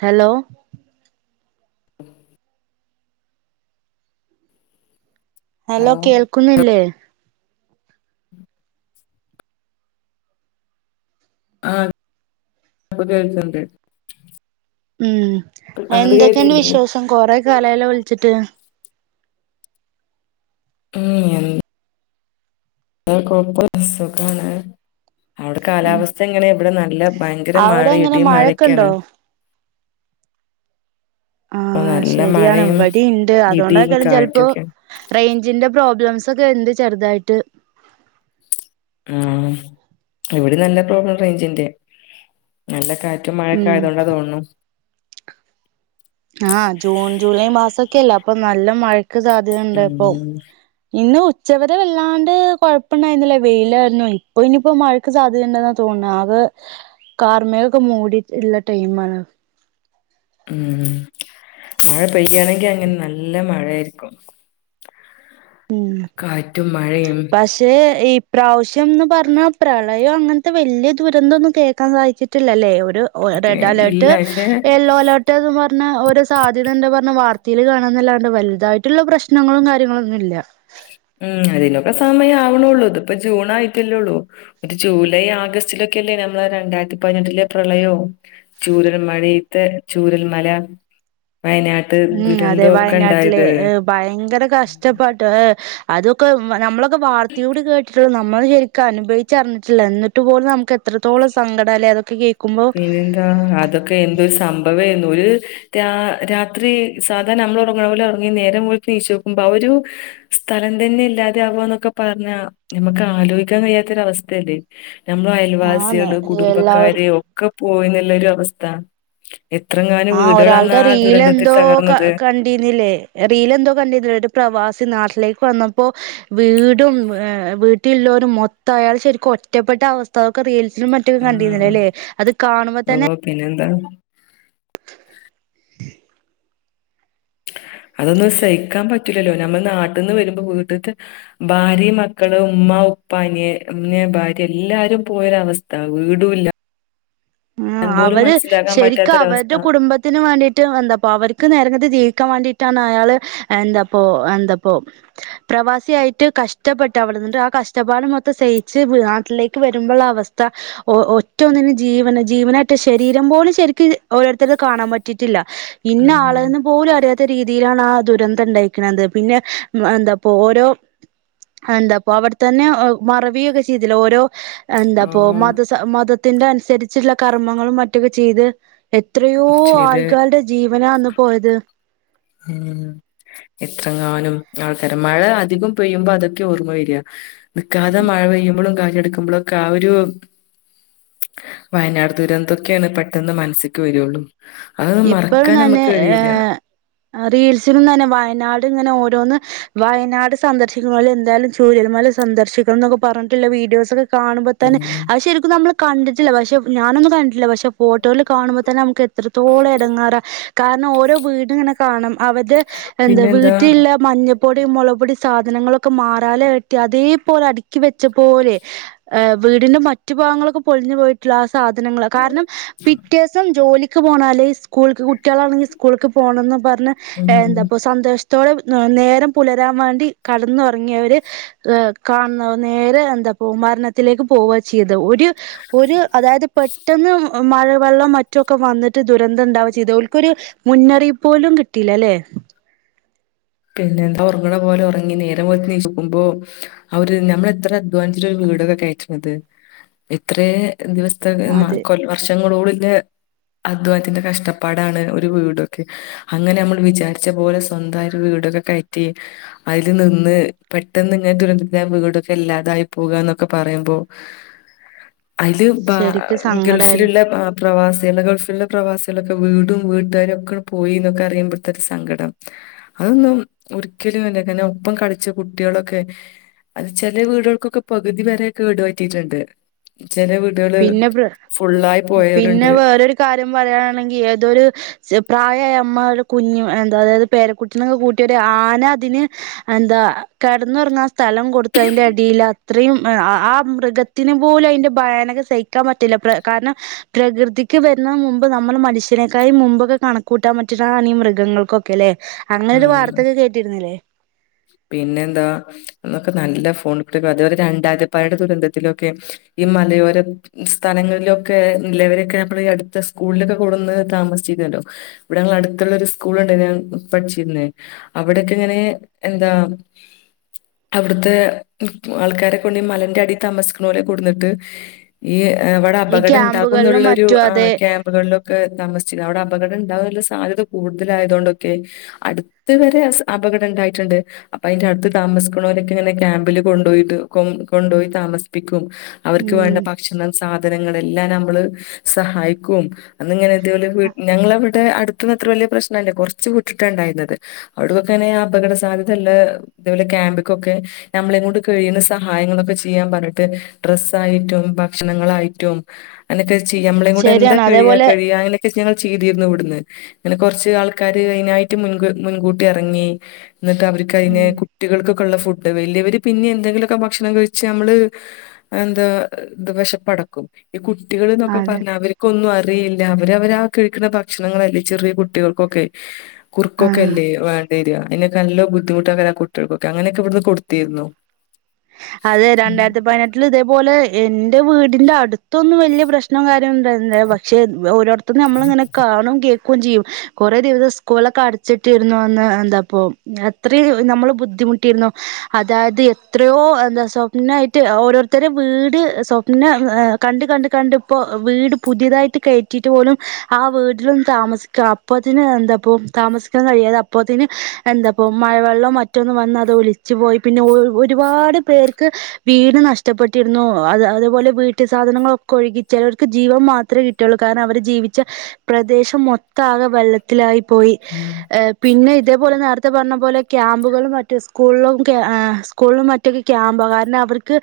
Hello ഉം hello കേൾക്കുന്നില്ലേ ആഹ് ഉം അങ്ങട്ട് എന്തൊക്കെയൻ്റെ കേട്ടില്ലേ വിശേഷം കൊറെ കാലായല്ലോ വിളിച്ചിട്ട് മ്മ് എന്ത ആ കൊയ്പ്പല്ല സുഖാണ് അവിടെ കാലാവസ്ഥ എങ്ങനെ ഇവിടെ നല്ല ഭയങ്കര മഴ അവിടെ എങ്ങനെ ഇടിം മഴക്കേൺ മഴൊക്കെണ്ടോ ആ നല്ല ശരിയാണ് മഴയും ഇവടിം ണ്ട് ഇടിയും അതോണ്ടേക്കാരം ചെല്പോ കാറ്റൊക്കെയാണ് റേഞ്ചിന്റെ പ്രോബ്ലംസ് ഒക്കെ ണ്ട് ചെറുതായിട്ട് മ്മ് ഇവടിം നല്ല പ്രോബ്ലം റെയ്ഞ്ചിന്റെ നല്ല കാറ്റ് കാറ്റും മഴേം ഒക്കെ ഉം ആയതൊണ്ടാ തോന്ന്ണു ആ ജൂൺ ജൂലൈ മാസൊക്കെല്ലേ അപ്പൊ നല്ല മഴ സാധ്യതണ്ടപ്പോ ഉം ഇന്ന് ഉച്ചവരെ വല്ലാണ്ട് കൊഴപ്പണ്ടായിരുന്നില്ല വെയിലായിര്ന്നു ഇപ്പ ഇനിപ്പോ മഴക്ക് സാധ്യതണ്ടെന്നാ തോന്ന ആകെ കാർമേഘക്കെ മൂടീട്ടുളള ടൈം ആണ് മ്മ് മഴ പെയ്യയാണെങ്കിൽ അങ്ങനെ നല്ല മഴയായ്ര്ക്കും മ്മ് മഴയും പക്ഷെ ഈ ഇപ്രാവശ്യംന്ന് പറഞ്ഞാൽ പ്രളയം അങ്ങനത്തെ വലിയ ദുരന്തൊന്നും കേൾക്കാൻ സാധിച്ചിട്ടില്ലല്ലേ ഒക്കെ റെഡ് ഇല്ല അലേർട്ട് പക്ഷെ യെല്ലോ അലേർട്ട് എന്ന് പറഞ്ഞ ഓരോ സാധ്യത ഉണ്ട്ന്ന് പറഞ്ഞ് വാ [inaudible] ഇതീൽ കാണാന്നല്ലാണ്ട് വലുതായിട്ടുള്ള പ്രശ്നങ്ങളും കാര്യങ്ങളൊന്നും ഇല്ല ല്ല മ്മ് അതിനൊക്കെ സമയാവ്ണൊള്ളൂ ഇത് ഇപ്പോ ജൂൺ ആായിട്ടല്ലേള്ളൂ ഒരു ജൂലൈ ആഗസ്റ്റിലൊക്കെല്ലേ നമ്മള രണ്ടായിരത്തി പതിനെട്ടിലെ പ്രളയോ ചൂരൽ മഴത്തെ ചൂരൽ മല മ്മ് അതെ വയനാട്ടിലെ ഏ ഭയങ്കര കഷ്ടപ്പട്ടു ഏ അതൊക്കെ നമ്മള വാർത്ത [inaudible] ത് നമ്മള് ശെർക്ക് അനുഭവച്ച് അറിഞ്ഞിട്ടില്ല എന്നിട്ട് പോലും നമുക്ക് എത്രത്തോളം സങ്കടാലേ അതൊക്കെ കേക്ക് പിന്നെന്താ അതൊക്കെന്ത് സംഭവേനു [inaudible] രാ രാത്രി സാധാ നമ്മ ഉറങ്ങന്നപോലെ ഉറങ്ങി നേരം [inaudible] നോക്കുമ്പോ ആ ഒരു സ്ഥലം തന്നെ ഇല്ലാതെ ആവാുകന്നൊക്കെ പറഞ്ഞാ നമുക്ക് ആലോചിക്കാൻ കഴിയാത്തൊര അവസ്ഥയല്ലേ ആന്ന് നമ്മളയൽവാസികള് എല്ലാവരും കുടുംബക്കാര് ഒ പോയീന്ന്ളളരവസ്ഥ ആ ഒരാളുടെ റീലെന്തോ ക തകർന്നത്. കണ്ടീന്ന്ലേ റീലെന്തോ കണ്ടീന്ന്ലേ ഒരു പ്രവാസി നാട് ലേക്ക് വന്നപ്പോ വീടും വീട്ടീല്ലോരും മൊത്തായാൾ ശരിക്കും ഒറ്റപ്പെട്ട അവസ്ഥൊക്കെ സിലും മറ്റൊക്കെ ഉം കണ്ടീർന്നല്ലോലേ അത് കാണുമ്പോതന്നെ ഓ പിന്നെന്താ അതൊന്നും സഹിക്കാൻ പറ്റൂലല്ലോ നമ്മൾ നാട്ടിന്ന് വരുമ്പോ വീട്ട്ത്തെ ഭാര്യേം മക്കളും ഉമ്മ ഉപ്പ അനിയൻ ഭാര്യ എല്ലാരും പോയൊരവസ്ഥാ വീടൂല്ല മ്മ് അവര് ശെരിക്ക് പറ്റാത്തൊരവസ്ഥ അവരുടെ കുടുംബത്തിന് വേണ്ടീട്ട് എന്താപ്പ അവർക്ക് നേരേക്ക് ജീവിക്കാൻ വേണ്ടിട്ട് ട്ടാണ് അയാൾ എന്താപ്പോ എന്താപ്പോ പ്രവാസിയായിട്ട് കഷ്ടപ്പെട്ട് അവിടെുന്നുണ്ട് ആ കഷ്ടപ്പാട മൊത്തം സഹച്ച് നാട്ടിലേക്ക് വരുമ്പോുള്ള അവസ്ഥ ഒറ്റോന്നിനന് ജീവന് ജീവനായിട്ട് ശരീരം പോലും ശെരിക്ക് ഓരോരുത്തർടെ കാണാൻ പറ്റീട്ടില്ല ഇന്ന ഉം ആളെന്നന്ന് പോലും അറിയാത്ത രീതിയിലാണാ ദുരന്തണ്ടായിരിക്ക്ണത് പിന്നെ എന്താപ്പോ ഓരോ എന്താപ്പോ അവിടെത്തന്നെ മറവിയൊക്കെ ചെയ്തില്ലേ ഓരോ എന്താപ്പോ ആഹ് മതസ മത ത്തിന്റെ അനുസരി ച്ചുള്ള കർമ്മങ്ങളും മറ്റൊക്കെ ചെയ്ത് എത്രയോ ചെയ്ത് ആൾക്കാരുടെ ജീവി ഇവനാ അന്ന് പോയത് ഉം എത്രങ്ങാനും ആൾക്കാര മഴ അധികം പെയ്യുമ്പോ അതൊക്കെ ഓർമ്മ വരിക നിക്കാത മഴ പെയ്യുമ്പളും [inaudible] എടുക്കുമ്പെളൊക്കെ ആ ഒരു വയനാട് ദുരന്തൊക്കെയാണ് പെട്ടെന്ന് മനസ്സ്ക്ക് വരുള്ളു ഇപ്പഴും തന്നെ ഏഹ് ആഹ് റീൽസിലും തന്നെ വയനാട് ഇങ്ങനെ ഓരോന്ന് വയനാട് സന്ദർശിക്ക്ണോല് എന്തായ്ലും ചൂര്യൽമല സന്ദർശിക്കണം എന്നൊക്കെ പറഞ്ഞിട്ടിള്ള വീഡിയോസ് ഒക്കെ കാണുമ്പോ തന്നെ ഉം അത് ശരിക്കും നമ്മള് കണ്ട്ട്ടില്ല പക്ഷെ ഞാനൊന്നും കണ്ട്ട്ടില്ല പക്ഷെ ഫോട്ടോല് കാണുമ്പോ തന്നെ നമുക്ക് എത് ത്തോളഎടങ്ങാറാ കാരണം ഓരോ വീട് ഇങ്ങനെ കാണണം അവര് എന്താ പിന്നെന്താ വീട്ടിലില്ല മഞ്ഞപ്പൊടി മഞ്ഞപൊടി മൊളപൊടി സാധനങ്ങളൊക്കെ മാറാല കെട്ടി അതേപോലെ അട്ക്കി വെച്ച പോലെ ഏഹ് വീടിന്റെ മറ്റു ഭാഗങ്ങളൊക്കെ പൊളിഞ്ഞ് പോയിട്ട്ള്ളആ സ് സാധനങ്ങള് ക്കാരണം പിറ്റെസം ജോലിക് ക്ക് പോണാല് സ്കൂൾക്ക് കുട്ട് കുട്ട്യാളാണങ്കി സ്കൂള്ക്ക് പോണംന്ന് പറഞ്ഞ് ഉം എന്താപ്പ സന്തോഷ ത്തോടെ നേരം പുലരാൻ വേണ്ടി കടന്നുറങ്ങിയവര് ഏഹ് കാണുന്ന നേരെ എന്താപ്പോ മരണത്തിലേക്ക് പോവാചെയ് ത് ഒര് ഒര് അതായത് പെട്ടെന്ന് മഴവെള്ളം മറ്റൊ ഒക്ക വന്നിട്ട് ദുരന്തണ്ടാവാ ചെയ്തെ ഓൽക്കൊരു മുന്നറിയിപ്പ് പോലും കിട്ടീലലേ പിന്നെ എന്താ ഒറങ്ങ്ണപോലെ ഉറങ്ങി നേരം വെളുത്ത് നീച്ച്നോക്കുമ്പോ അവര് ഞമ്മളെത്ര അധ്വാനിച്ചിട്ടാണ് ഒരു വീടൊക്കെ കയറ്റ്ണത് എത്രേ ദിവസ്ത്തെ ഉം മാ അത് കൊൽ വർഷങ്ങളോട് ദേ അധ്വാനത്തിന്റെ കഷ്ടപ്പാടാണ് ഒരു വീടൊക്കെ അങ്ങനെ നമ്മള് വിചാരിച്ച പോലെ സ്വന്തായ് വീടൊക്കെ കയറ്റി അതില് നിന്ന് പെട്ടെന്ന് ഇങ്ങനെ ദുരന്തത്തിലാ വീടൊക്കെ ഇല്ലാതായി പോകുകാന്നൊക്കെ പറയുമ്പോ അയില് ബാ ശരിക്കും സങ്കടായത് ഗൾഫിലുള്ള ബാപ് പ്രവാസികള്ടെ ഗൾഫിലെ പ്രവാസികളൊക്കെ വീടും വീട്ടാരും ഒക്കെ പോയിന്നൊക്കെ അറിയുമ്പത്തൊക്കെ സങ്കടം അതൊന്നും ഒരിക്കലും അല്ല കാരണം ഒപ്പം കളിച്ച കുട്ടികളൊക്കെ അത് ചെലേ വീടുകൾക്കൊക്കെ പകുതി വരെ കേടു പറ്റിട്ടുണ്ട് പിന്ന പ്ര പിന്നെ പോയവരുണ്ട് വേറൊരു കാര്യം പറയാനാണെങ്കി ഏതൊരു ചെ പ്രായായ അമ് മ്മ ഒരു കുഞ്ഞു എന്താ അതായത് പേരക്കുട്ടിനൊക്കെ കൂട്ടിയവര് ആന അതിന് എന്താ കെടന്നുറങ്ങാ സ്ഥലം കൊടുത്തു അയ്ന്റെ അടീലാ അത്രയും ആ ആ മൃഗത്തിന് പോലും അയ്ന്റെ ഭയാനക സ സഹിക്കാൻ പറ്റില്ല പ്രെ കാര്ണം പ്രകൃതിക്ക് വരുന്ന മുമ്പ് നമ്മള് മനുഷ്യനേക്കായിം മുമ്പൊക്കെ കണക്കൂട്ടാൻ പറ്റുന്നതാണ് ഈ മൃഗങ്ങൾക്കൊക്കെലേ ഉം പിന്നെ എന്താ എന്നൊക്കെ നല്ല ഫോൺ [unintelligible] രണ്ടായിരത്തിപതിനെട്ട് ദുരന്തത്തിലൊക്കെ ഈ മലയോരം സ്ഥലങ്ങളിലൊക്കെ നിലവരൊക്കെ നമ്മള് ഈ അടുത്ത സ്കൂളിലൊക്കെ കൊടുന്ന് താമസിച്ചിരുന്നല്ലോ ഇവിടെ ങ്ങട്ത്തുള്ള ഒരു സ്കൂളുണ്ട് ഞാൻ പഠിച്ചിന്ന് അവിടെക്കെ ഇങ്ങനെ എന്താ അവിടുത്തെ ഇൻക് ആൾക്കാരെ കൊണ്ട് മലന്റെ അടി താമസിക്കണോലെ കൊടുന്നിട്ട് ഈ ഇവിടെ ഈ അപകടം ഇണ്ടാകും ക്യാമ്പുകളിലും ന്നുള്ളൊരു മറ്റും ആഹ് അതെ ക്യാമ്പുകളിലൊക്കെ നമസ് അവിടെ അപകടം ഇണ്ടാവാനുള്ള സാധ്യത കൂടുതലായതോണ്ടൊക്കെ അടുത്ത് വരെ അപകടം ഉണ്ടായിട്ടുണ്ട് അപ്പൊ അതിന്റെ അടുത്ത് താമസിക്കുണോരൊക്കെ ഇങ്ങനെ ക്യാമ്പില് കൊണ്ടോയിട് കൊ കൊണ്ടോയി താമസിപിക് ക്കും അവർക്ക് വേണ്ട ഉം ഭക്ഷണം സാധനങ്ങളെല്ലാം നമ്മള് സഹായിക്കും അന്ന് ഇങ്ങനെ അതുപോലെ വിട് ഞങ്ങളെ വിട് അ അടുത്തൂന്ന്ത്ര വലിയ പ്രശ്നല്ല കുറച്ച് വി ക്കണ്ടായിരുന്നത് അവിടൊക്കെന്നെ അപകട സാധ്യതയല്ല ഇതേപോലെ ക്യാമ്പക്കൊക്കെ നമ്മളെങ്ങോട്ട കഴിയുന്ന സഹായങ്ങളൊക്കെ ചെയ്യാൻ പറഞ്ഞിട്ട് ഡ്രെസ്സായിട്ടും ഭക്ഷണങ്ങളായിട്ടും എന്നിട്ട് ചെയ്യാം ഞമ്മളെകൊണ്ട് എന്താ ശരിയാണ് കഴിയ അതേപോലെ കഴിയാലെങ് ഞങ്ങൾ ചെയ്തിരുന്നു ഇവിടുന്ന് അങ്ങനെ കുറച്ച് ആൾക്കാര് അയിനായ് റ്റ് മുൻകു മുൻകൂട്ടി എറങ്ങി എന്നിട്ട് അവർക്ക് അയിനേ ഉം കുട്ടികൾക്ക് ക്കുള്ള ഫുഡ് വലിയവര് പിന്നെ എന്തെങ്കിലുമൊക്കെ ഭക്ഷണം കഴിച്ച് ഞമ്മള് എന്താ ഹ് വിശപ്പടക്കും കുട്ടികള്ന്നൊക്കെ അതെ പറഞ്ഞ അവർക്കൊന്നും അരി ഏ അല്ല അവര അവരാ കഴിക്കുന്ന ഭക്ഷണങ്ങളല്ലേ ചെറിയ കുട്ടികൾക്കൊക്കെ കുറുക്കൊക്കെ ആഹ് അല്ലേ വേണ്ടേര പിന്നെയൊക്കെ നല്ല ബുദ്ധിമുട്ടെക്കാരം കുട്ടികൾകൊക്കെ അങ്ങനൊക്കെ ഇവിട്ന്ന് കൊടുത്തിരുന്നു അതെ ഉം രണ്ടായിരത്തി പതിനെട്ടിൽ ഇതേപോലെ എന്റെ വീടിന്റെ അടുത്തൊന്ന് വലിയ പ്രശ്നംകാര്യ ഉണ്ടായിരുന്നില്ല പക്ഷേ ഓരോർ പ്പൊ നമ്മളിങ്ങനെ കാണും കെ ക്കും ചെയ്യും കുറേ ദിവസം സ്കൂളൊക്കെ അടച്ചിട്ടേരുന്നു അന്ന് എന്താപ്പൊ അത്രേം നമ്മള് ബുദ്ധിമുട്ടിരുന്നു അതായത് എത്രയോ ഹ് എന്ത സ്വപ്നായിട്ട് ഓരോരുത്തർ വീട് സ്വപ്നം ഹ് കണ്ട് കണ്ട് കണ്ട് ഇപ്പൊ വീട് പുതിയതായിട്ട് കെയറ്റിട്ടപ്പോലും ആ വീട്ടിലൊന്ന് താമസിക്കാൻ അപ്പത്തിന് എന്തപ്പൊ താമസിക്കാൻ കഴിയാതെ അപ്പത്തിന് എന്തപ്പൊ മഴവെള്ളം മറ്റൊന്ന് വന്ന് അത് ഒളിച്ചു പോയി പിന്നെ ഒ ഒരുപാട് പേർക്ക് വീട് നഷ്ടപ്പെട്ടിരുന്നു അത് അതുപോലെ വീട്ടു സാധനങ്ങളൊക്കെ ഒഴുകി ചെലേർക് ജീവം മാത്രേ കിട്ടുയൊള്ളു കാരണം അവർ ജീവിച്ച പ്രദേശം മൊത്ത ആകെ വെള്ളത്തിലായി പോയി ഉം ഹ് പിന്നെ ഇതേപോലെ നേരത്തെ പറഞ്ഞ പോലെ ക്യാമ്പുകളും മറ്റ് സ്കൂലും ക്യാ ആ സ്കൂളലും മ റ്റയ്ക്ക് ക്യാമ്പ് കാരണം അവർക്ക്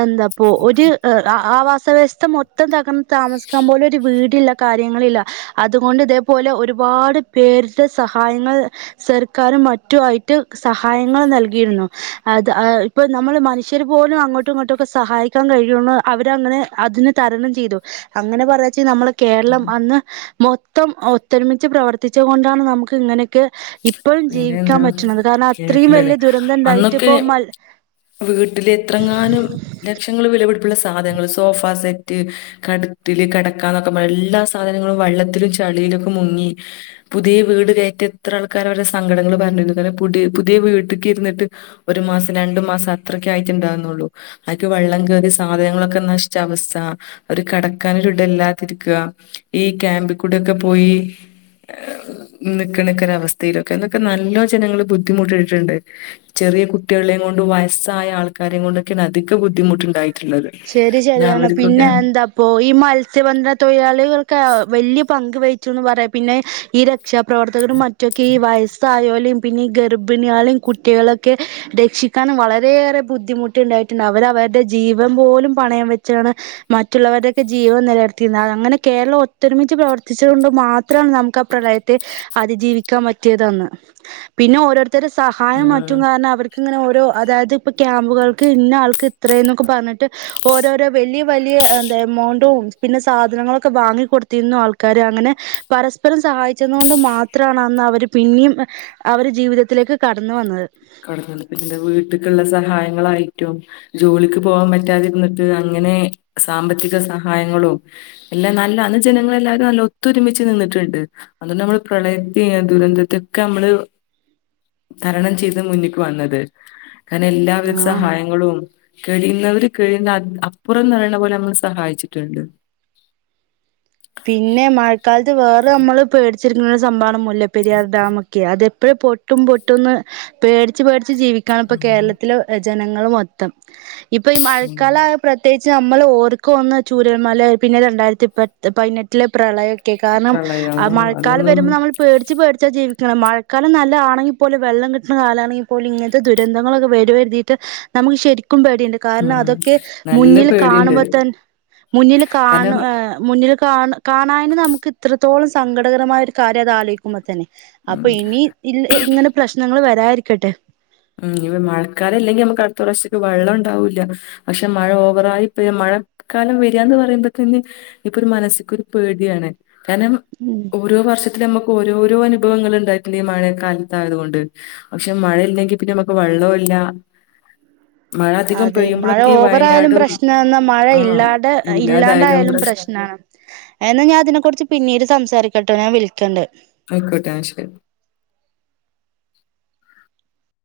എന്താപ്പോ ഒരു ഹ് അ ആ വാസ് വ്യവസ്ഥ മൊത്തം തകർന്ന താമസിക്കാൻ പോലൊരു വീടില്ല കാര്യങ്ങളില്ല അതുകൊണ്ട് ഇതേപോലെ ഒരുപാട് പേരുടെ സഹായങ്ങൾ സർക്കാരും മറ്റു ആയിട്ട് സഹായങ്ങൾ നൽകിയിരുന്നു അത് ആ ഇപ്പൾ നമ്മൾ മനുഷ്യർ പോലും അങ്ങോട്ടും ഇങ്ങോട്ടുമൊക്കെ സഹായിക്കാൻ കഴിയുണു അവരങ്ങനെ അതിന് തരണം ചെയ്തു അങ്ങനെ പറയാച്ച ഞമ്മള് കേരളം ഉം. അന്ന് മൊ ത്തം ഒത്തൊരുമിച്ച് പ്രവർത്തിച്ചു കൊണ്ടാണ് നമുക്ക് ഇങ്ങനെ ക് ഇപ്പോഴും പിന്നെ ജീവിക്കാൻ എന്താ പറ്റണത് കാരണം അത്രയും കേട്ടില്ലേ വലിയ ദുരന്തം ഇണ്ടായിട്ട് ഇപ്പ മൽ വീട്ടിൽ എത്രങ്ങാനും ലക്ഷങ്ങള് വി വിലപിടിപ്പുള്ള സാധനങ്ങള് സോഫ സെറ്റ് കട് ട്ടില് കെടക്കാനൊക്കെ പറഞ്ഞ് എല്ലാ സാധനങ്ങളും വെള്ളത്തിലും ചളിയിലൊക്കെ മുങ്ങി പുതിയ വീട് കയറ്റ ഇത്ര ആൾക്കാർ അവരുടെ സങ്കടങ്ങൾ പറഞ്ഞിരുന്നുന്ന് അറിയോ പുടിയ പുതിയ വീട്ടക്ക് ഇരുന്നിട്ട് ഒരു മാസം രണ്ടു മാസം അത്രക്കെ ആയിട്ടുണ്ടാവുന്നുള്ളു അതൊക്കെ വെള്ളം കേയറി സാധനങ്ങളൊക്കെ നശിച്ച അവസ്ഥ അവർക്ക് കെടക്കാൻ ഒരിടല്ലാതിരിക്കുക ഈ ക്യാമ്പിൽ കൂടൊക്കെ പോയി നിക്ക നിക്കണ അവസ്ഥയിലൊക്കെ എന്നൊക്കെ നല്ലോ ജനങ്ങള് ബുദ്ധിമുട്ടിട്ടുണ്ട് ചെറിയ കുട്ടികളെയും കൊണ്ട് വയസ്സായ ആൾക്കാരെ കൊണ്ടൊക്കെ അധികം ബുദ്ധിമുട്ടുണ്ടായി ശരി ശരിയാണ് പിന്നെ എന്താപ്പോ ഈ മത്സ്യബന്ധന തൊഴിലാളികൾക്ക് വലിയ പങ്ക് വയ്ച്ചുന്ന് പറയാം പിന്നെ ഈര രക്ഷാപ്രവർത്തകരും മറ്റുവൊക്കെ ഈ വയസ്സായോര് ലേം പിന്നീ ഗർഭിണികളേം കുട്ടികളൊക്കെ രക്ഷിക്കാനും വളരെയേറെ ബുദ്ധിമുട്ടുണ്ടായിട്ടുണ്ട് അവര അവരുടെ ജീ ജീവൻ പോലും പണയം വെച്ചാണ്. മറ്റുള്ളവരുടെയൊക്കെ ജീവൻ നിലർത്തിയിരുന്നത് അ അങ്ങനെ കേരളം ഒത്തൊരുമിച്ച് പ്രവർത്തിച്ചുക കൊണ്ട് മാത്രമാണ്. നമുക്ക് ആ പ്രളയത്തെ അതിജീവിക്കാൻ പറ്റിയതന്ന് പിന്നെ ഓരോരു തരും സഹായം ഉം മാറ്റും കാരണം അവർ ഇങ്ങനെ ഓരോ അതായത് ഇപ്പ ക്യാമ്പുകൾക്ക് ഇന്ന ആൾക്ക് ഇത്രയും ഒക്കെ പറഞ്ഞിട്ട് ഓരോരോ വലിയ വലിയ എന്താ എമൗണ്ടും പിന്നെ സാധനങ്ങളൊക്കെ വാങ്ങിക്കൊടുത്തിരുന്നു. ആൾക്കാര് അങ്ങനെ പരസ്പരം സഹായിച്ചതു കൊണ്ട് മാത്രമാണ്. അന്ന് അവര് പിന്നെയും അവര് ജീവിതത്തിലേക്ക് കടന്ന് വന്നത് കടന്ന് വന്നത് പിന്നെ വീട്ടക്കുള്ള സഹായങ്ങളായിട്ടും ജോലിക്ക് പോകാൻ പറ്റാതിരുന്നിട്ട് അങ്ങനെ സാമ്പത്തിക സഹായങ്ങളും എല്ലാം നല്ല ജനങ്ങളെല്ലാവരും നല്ല ഒത്തൊരുമിച്ച് നിന്നിട്ടുണ്ട് അതുകൊണ്ട് നമ്മൾ പ്രളയത്തെ ദുരന്തത്തെയൊക്കെ നമ്മള് തരണം ചെയ് മുന്നിക്ക് വന്നത് അങ്ങനെ എല്ലാവിധ ആഹ് സഹായങ്ങളും കഴിയുന്നവര് കഴിയുന്ന അപ്പുറം നറയണ പോലെ നമ്മള് സഹായിച്ചിട്ടുണ്ട് പിന്നെ മഴക്കാലത്ത് വേറെ നമ്മള് പേടി ചിരിന്നൊരു സംഭവാണ് മു ലമുല്ലപ്പെരിയാർ ഡാമൊക്കെ അത് എപ്പോഴും പൊട്ടും പൊട്ടുന്ന് പേടിച്ച് പേടിച്ച് ച്ച് ജീവിക്കാൻ ഇപ്പ ഉം കേരളത്തില് ജനങ്ങള് മൊത്തം ഇപ്പൊ ഈ ഉം. മഴക്കാലായ പ്രത്യേ ച്ച് നമ്മള് ഓർക്കു ചൂരൽമല പിന്നെ രണ്ടായിരത്തിപ്പ പൈയിനെട്ടിലെ പ്രളയ ക്കെ കാരണം പ്രളയം ആ മഴക്കാലം അതൊന്നും വരുമ്പോൾ നമ്മൾ പേടിച്ച് പേടിച്ചാ ജീവി മഴക്കാലം നല്ലതാണെങ്കിൽ പോലെ വെള്ളം കിട്ടുന്ന കാലാണെങ്കിൽ പോലും ഇങ്ങനത്തെ ദുരന്തങ്ങളൊക്കെ വരുവരുതിട്ട് നമുക്ക് ശരി ക്കും പേടിയുണ്ട് കാരണം ഉം അതൊക്കെ നല്ല മുന്നിൽ പേടിയുണ്ട് കാണുമ്പോ തൻ മുന്നിൽ കാണു കാരണം ആഹ് ഇതി കാണ് കാണാനും നമുക്ക് ഇത്ര തോളം സങ്കടകരമായ ഒരു കാര്യം അതാലോയിക്കുമ്പോ തന്നെ. അപ്പൊ ഉം ഇനി ഇ ഇങ്ങനെ പ്രശ്നങ്ങൾ വരാ ഇരിക്കട്ടെ മ് ഈ മഴക്കാലം ഇല്ലെങ്കി നമുക്ക് അടുത്ത പ്രാവശ്യക്ക് വെള്ളം ഉണ്ടാവൂല്ല പക്ഷെ മഴ ഓവറായി പെയ് മഴക്കാലം വരികാന്ന് പറയുമ്പോ തന്നെ ഇപ്പൊ ഒരു മനസ്സിക്ക്‌ ഒരു പേടിയാണ് കാണം ഉം ഓരോ വർഷത്തിലും നമ്മുക്ക് ഓരോ ഓരോ അനുഭവങ്ങൾ ഉണ്ടായിട്ടുണ്ട് ഈ മഴ കാലത്തയതുകൊണ്ട് പക്ഷേ മഴ ഇല്ലെങ്കിൽ പിന്നെ നമ്മക്ക് വെള്ളോ ഇല്ല മഴ അധികം അതെ മഴ പെയ്യുമ്പോഴൊക്കെ ഈ ഓവറായാലും വയനാടും പ്രശ്നാന്നാ മഴ ആ ഇല്ലാതെ ഇല്ലാതായാലും ഇല്ലാണ്ടായാലും പ്രശ്ന പ്രശ്നാണ് എന്നാ ഞാൻ ഇതിനെ കുറിച്ച് പിന്നീട് സംസാരിക്ക കെട്ടൊ ഞാൻ വിളിക്കണ്ട് ആയിക്കോട്ടെ ആ ശരി